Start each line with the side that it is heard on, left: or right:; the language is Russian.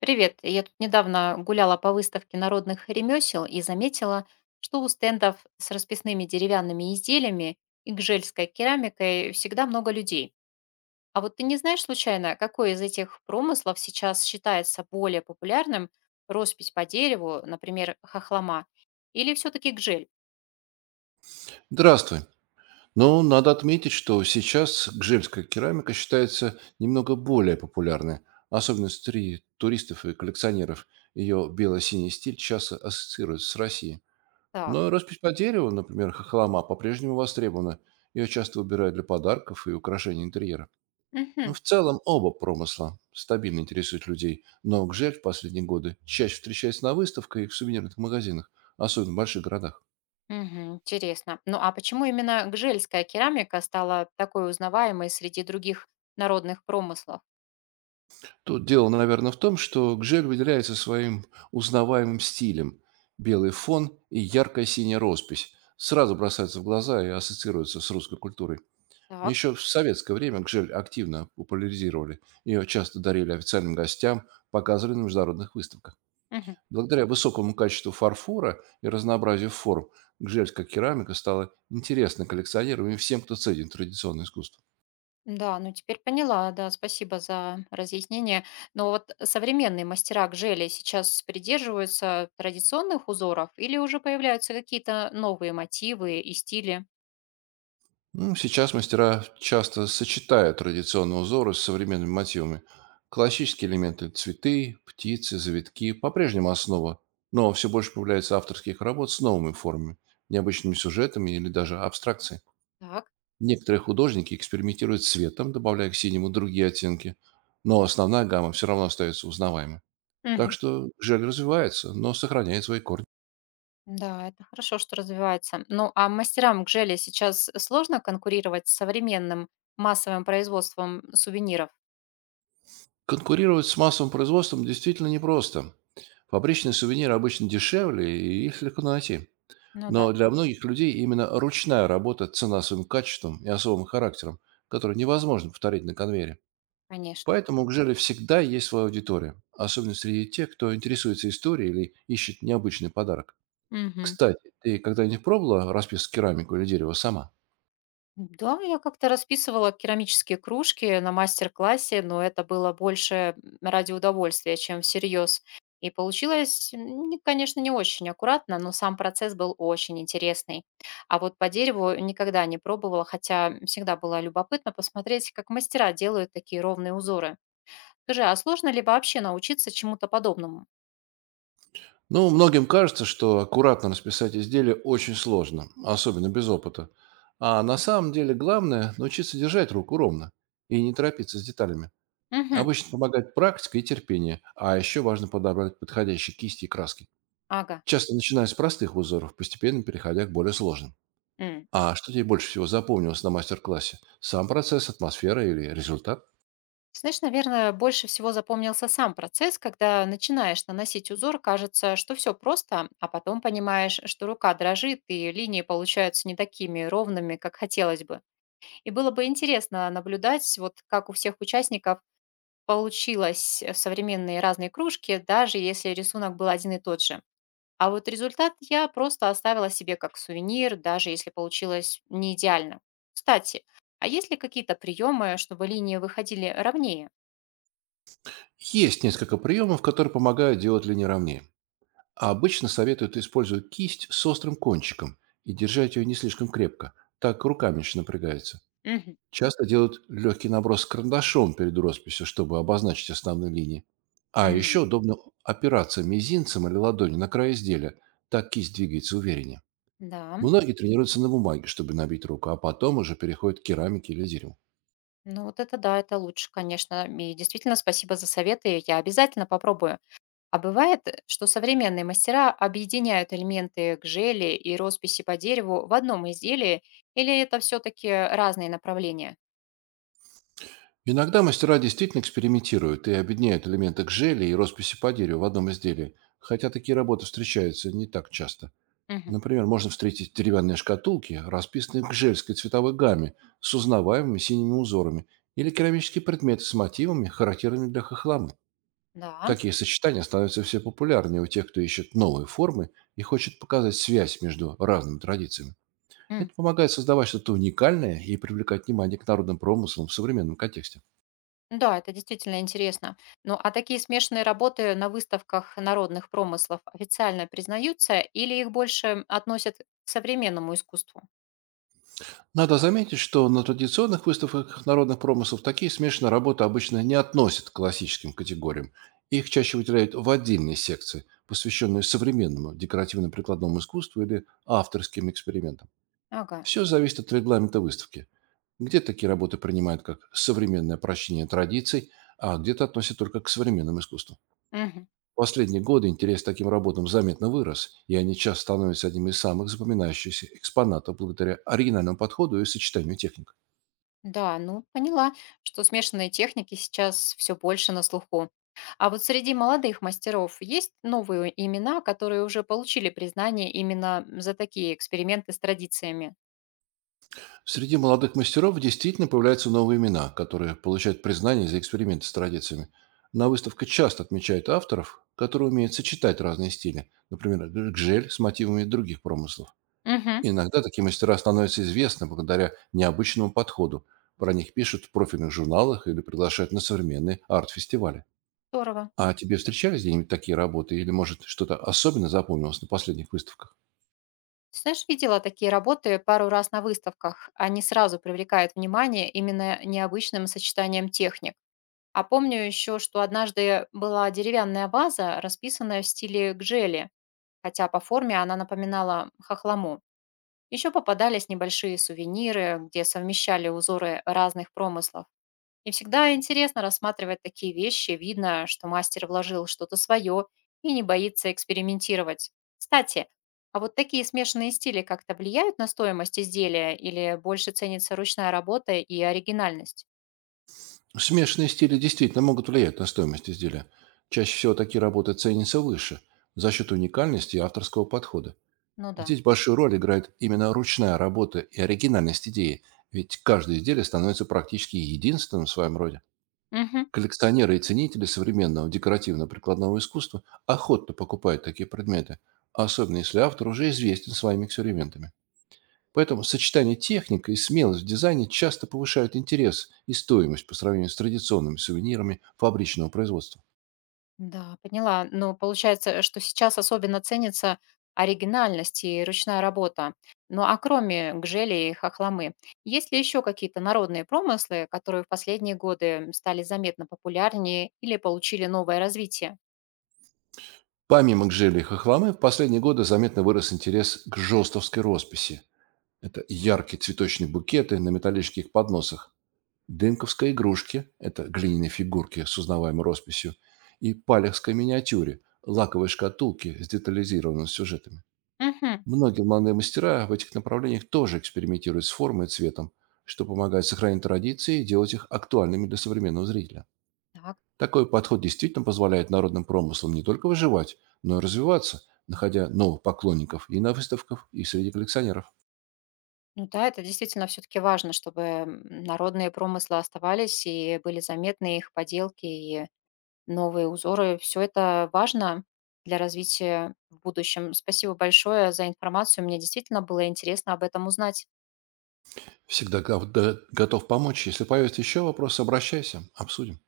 left: Привет. Я тут недавно гуляла по выставке народных ремесел и заметила, что у стендов с расписными деревянными изделиями и гжельской керамикой всегда много людей. А вот ты не знаешь случайно, какой из этих промыслов сейчас считается более популярным? Роспись по дереву, например, хохлома, или все-таки гжель?
right: Здравствуй. Ну, надо отметить, что сейчас гжельская керамика считается немного более популярной, особенно среди туристов и коллекционеров. Ее бело-синий стиль часто ассоциируется с Россией.
left: Так.
right: Но роспись по дереву, например, хохлома, по-прежнему востребована. Ее часто выбирают для подарков и украшений интерьера. Ну,
left: Мгм.
right: в целом, оба промысла стабильно интересуют людей, но гжель в последние годы чаще встречается на выставках и в сувенирных магазинах, особенно в больших городах.
left: Мгм, интересно. Ну а почему именно гжельская керамика стала такой узнаваемой среди других народных промыслов?
right: Тут дело, наверное, в том, что Гжель выделяется своим узнаваемым стилем. Белый фон и яркая синяя роспись сразу бросаются в глаза и ассоциируются с русской культурой.
left: Так.
right: Еще в советское время Гжель активно популяризировали. Ее часто дарили официальным гостям, показывали на международных выставках.
left: Мгм.
right: Благодаря высокому качеству фарфора и разнообразию форм, гжельская керамика стала интересной коллекционерам и всем, кто ценит традиционное искусство.
left: Да, ну теперь поняла, да, спасибо за разъяснение. Но вот современные мастера к желе сейчас придерживаются традиционных узоров или уже появляются какие-то новые мотивы и стили?
right: Ну, сейчас мастера часто сочетают традиционные узоры с современными мотивами. Классические элементы– цветы, птицы, завитки– по-прежнему основа, но все больше появляется авторских работ с новыми формами, необычными сюжетами или даже абстракцией.
left: Так.
right: Некоторые художники экспериментируют с цветом, добавляя к синему другие оттенки, но основная гамма все равно остается узнаваемой. Так
left: Мгм.
right: что жель развивается, но сохраняет свои корни.
left: Да, это хорошо, что развивается. Ну, а мастерам к желе сейчас сложно конкурировать с современным массовым производством сувениров?
right: Конкурировать с массовым производством действительно непросто. Фабричные сувениры обычно дешевле, и их легко найти.
left: Ну да,
right: Но для многих людей именно ручная работа цена своим качеством и особым характером, который невозможно повторить на конвейере.
left: конечно.
right: Поэтому у Гжели всегда есть своя аудитория, особенно среди тех, кто интересуется историей или ищет необычный подарок.
left: Мгм.
right: Кстати, ты когда-нибудь пробовала расписывать керамику или дерево сама?
left: Да, я как-то расписывала керамические кружки на мастер-классе, но это было больше ради удовольствия, чем всерьез. И получилось, конечно, не очень аккуратно, но сам процесс был очень интересный. А вот по дереву никогда не пробовала, хотя всегда было любопытно посмотреть, как мастера делают такие ровные узоры. Скажи, а сложно ли вообще научиться чему-то подобному?
right: Ну, многим кажется, что аккуратно расписать изделие очень сложно, особенно без опыта. А на самом деле главное– научиться держать руку ровно и не торопиться с деталями.
left: Угу,
right: Обычно помогает практика и терпение, а еще важно подобрать подходящие кисти и краски.
left: ага.
right: Часто начиная с простых узоров, постепенно переходя к более сложным.
left: М.
right: А что тебе больше всего запомнилось на мастер-классе? Сам процесс, атмосфера или результат?
left: Знаешь, наверное, больше всего запомнился сам процесс, когда начинаешь наносить узор, кажется, что все просто, а потом понимаешь, что рука дрожит и линии получаются не такими ровными, как хотелось бы. И было бы интересно наблюдать, вот как у всех участников получилось современные разные кружки, даже если рисунок был один и тот же. А вот результат я просто оставила себе как сувенир, даже если получилось не идеально. Кстати, а есть ли какие-то приемы, чтобы линии выходили ровнее?
right: Есть несколько приемов, которые помогают делать линии ровнее. А обычно советуют использовать кисть с острым кончиком и держать ее не слишком крепко. Так рука меньше напрягается.
left: Мгм.
right: Часто делают легкий наброс карандашом перед росписью, чтобы обозначить основные линии. А еще
left: М.
right: удобно опираться мизинцем или ладонью на край изделия. Так кисть двигается увереннее.
left: Да,
right: Многие тренируются на бумаге, чтобы набить руку, а потом уже переходят к керамике или дереву.
left: ну вот это да, это лучше, конечно. И действительно, спасибо за советы, я обязательно попробую. А бывает, что современные мастера объединяют элементы гжели и росписи по дереву в одном изделии, или это все-таки разные направления?
right: Иногда мастера действительно экспериментируют и объединяют элементы к желе и росписи по дереву в одном изделии, хотя такие работы встречаются не так часто.
left: Мгм.
right: Например, можно встретить деревянные шкатулки, расписанные в жельской цветовой гамме с узнаваемыми синими узорами, или керамические предметы с мотивами, характерными для хохламы.
left: Да.
right: Такие сочетания становятся все популярнее у тех, кто ищет новые формы и хочет показать связь между разными традициями.
left: М.
right: Это помогает создавать что-то уникальное и привлекать внимание к народным промыслам в современном контексте.
left: Да, это действительно интересно. Ну, а такие смешанные работы на выставках народных промыслов официально признаются или их больше относят к современному искусству?
right: Надо заметить, что на традиционных выставках народных промыслов такие смешанные работы обычно не относят к классическим категориям. Их чаще выделяют в отдельные секции, посвященные современному декоративно-прикладному искусству или авторским экспериментам.
left: Ага.
right: Все зависит от регламента выставки. Где такие работы принимают как современное прощение традиций, а где-то относят только к современному искусству.
left: Мгм.
right: В последние годы интерес к таким работам заметно вырос, и они часто становятся одним из самых запоминающихся экспонатов благодаря оригинальному подходу и сочетанию техник.
left: Да, ну поняла, что смешанные техники сейчас все больше на слуху. А вот среди молодых мастеров есть новые имена, которые уже получили признание именно за такие эксперименты с традициями?
right: Среди молодых мастеров действительно появляются новые имена, которые получают признание за эксперименты с традициями. На выставках часто отмечают авторов, которые умеют сочетать разные стили, например, гжель с мотивами других промыслов.
left: Угу,
right: Иногда такие мастера становятся известны благодаря необычному подходу. Про них пишут в профильных журналах или приглашают на современные арт-фестивали.
left: здорово.
right: А тебе встречались где-нибудь такие работы или, может, что-то особенно запомнилось на последних выставках?
left: Ты знаешь, видела такие работы пару раз на выставках. Они сразу привлекают внимание именно необычным сочетанием техник. А помню еще, что однажды была деревянная ваза, расписанная в стиле гжели, хотя по форме она напоминала хохлому. Еще попадались небольшие сувениры, где совмещали узоры разных промыслов. И всегда интересно рассматривать такие вещи, видно, что мастер вложил что-то свое и не боится экспериментировать. Кстати, а вот такие смешанные стили как-то влияют на стоимость изделия или больше ценится ручная работа и оригинальность?
right: Смешанные стили действительно могут влиять на стоимость изделия. Чаще всего такие работы ценятся выше за счет уникальности и авторского подхода.
left: Ну да.
right: Здесь большую роль играет именно ручная работа и оригинальность идеи, ведь каждое изделие становится практически единственным в своем роде.
left: Мгм.
right: Коллекционеры и ценители современного декоративно-прикладного искусства охотно покупают такие предметы, особенно если автор уже известен своими экспериментами. Поэтому сочетание техники и смелость в дизайне часто повышают интерес и стоимость по сравнению с традиционными сувенирами фабричного производства.
left: Да, поняла. Но получается, что сейчас особенно ценится оригинальность и ручная работа. Ну а кроме гжели и хохломы, есть ли еще какие-то народные промыслы, которые в последние годы стали заметно популярнее или получили новое развитие?
right: Помимо гжели и хохломы, в последние годы заметно вырос интерес к жестовской росписи. Это яркие цветочные букеты на металлических подносах, дымковской игрушки– это глиняные фигурки с узнаваемой росписью, и палехской миниатюре– лаковые шкатулки с детализированными сюжетами.
left: Угу.
right: Многие молодые мастера в этих направлениях тоже экспериментируют с формой и цветом, что помогает сохранить традиции и делать их актуальными для современного зрителя.
left: Так.
right: Такой подход действительно позволяет народным промыслам не только выживать, но и развиваться, находя новых поклонников и на выставках, и среди коллекционеров.
left: Ну да, это действительно все-таки важно, чтобы народные промыслы оставались и были заметны их поделки и новые узоры. Все это важно для развития в будущем. Спасибо большое за информацию. Мне действительно было интересно об этом узнать.
right: Всегда готов помочь. Если появится еще вопрос, обращайся, обсудим.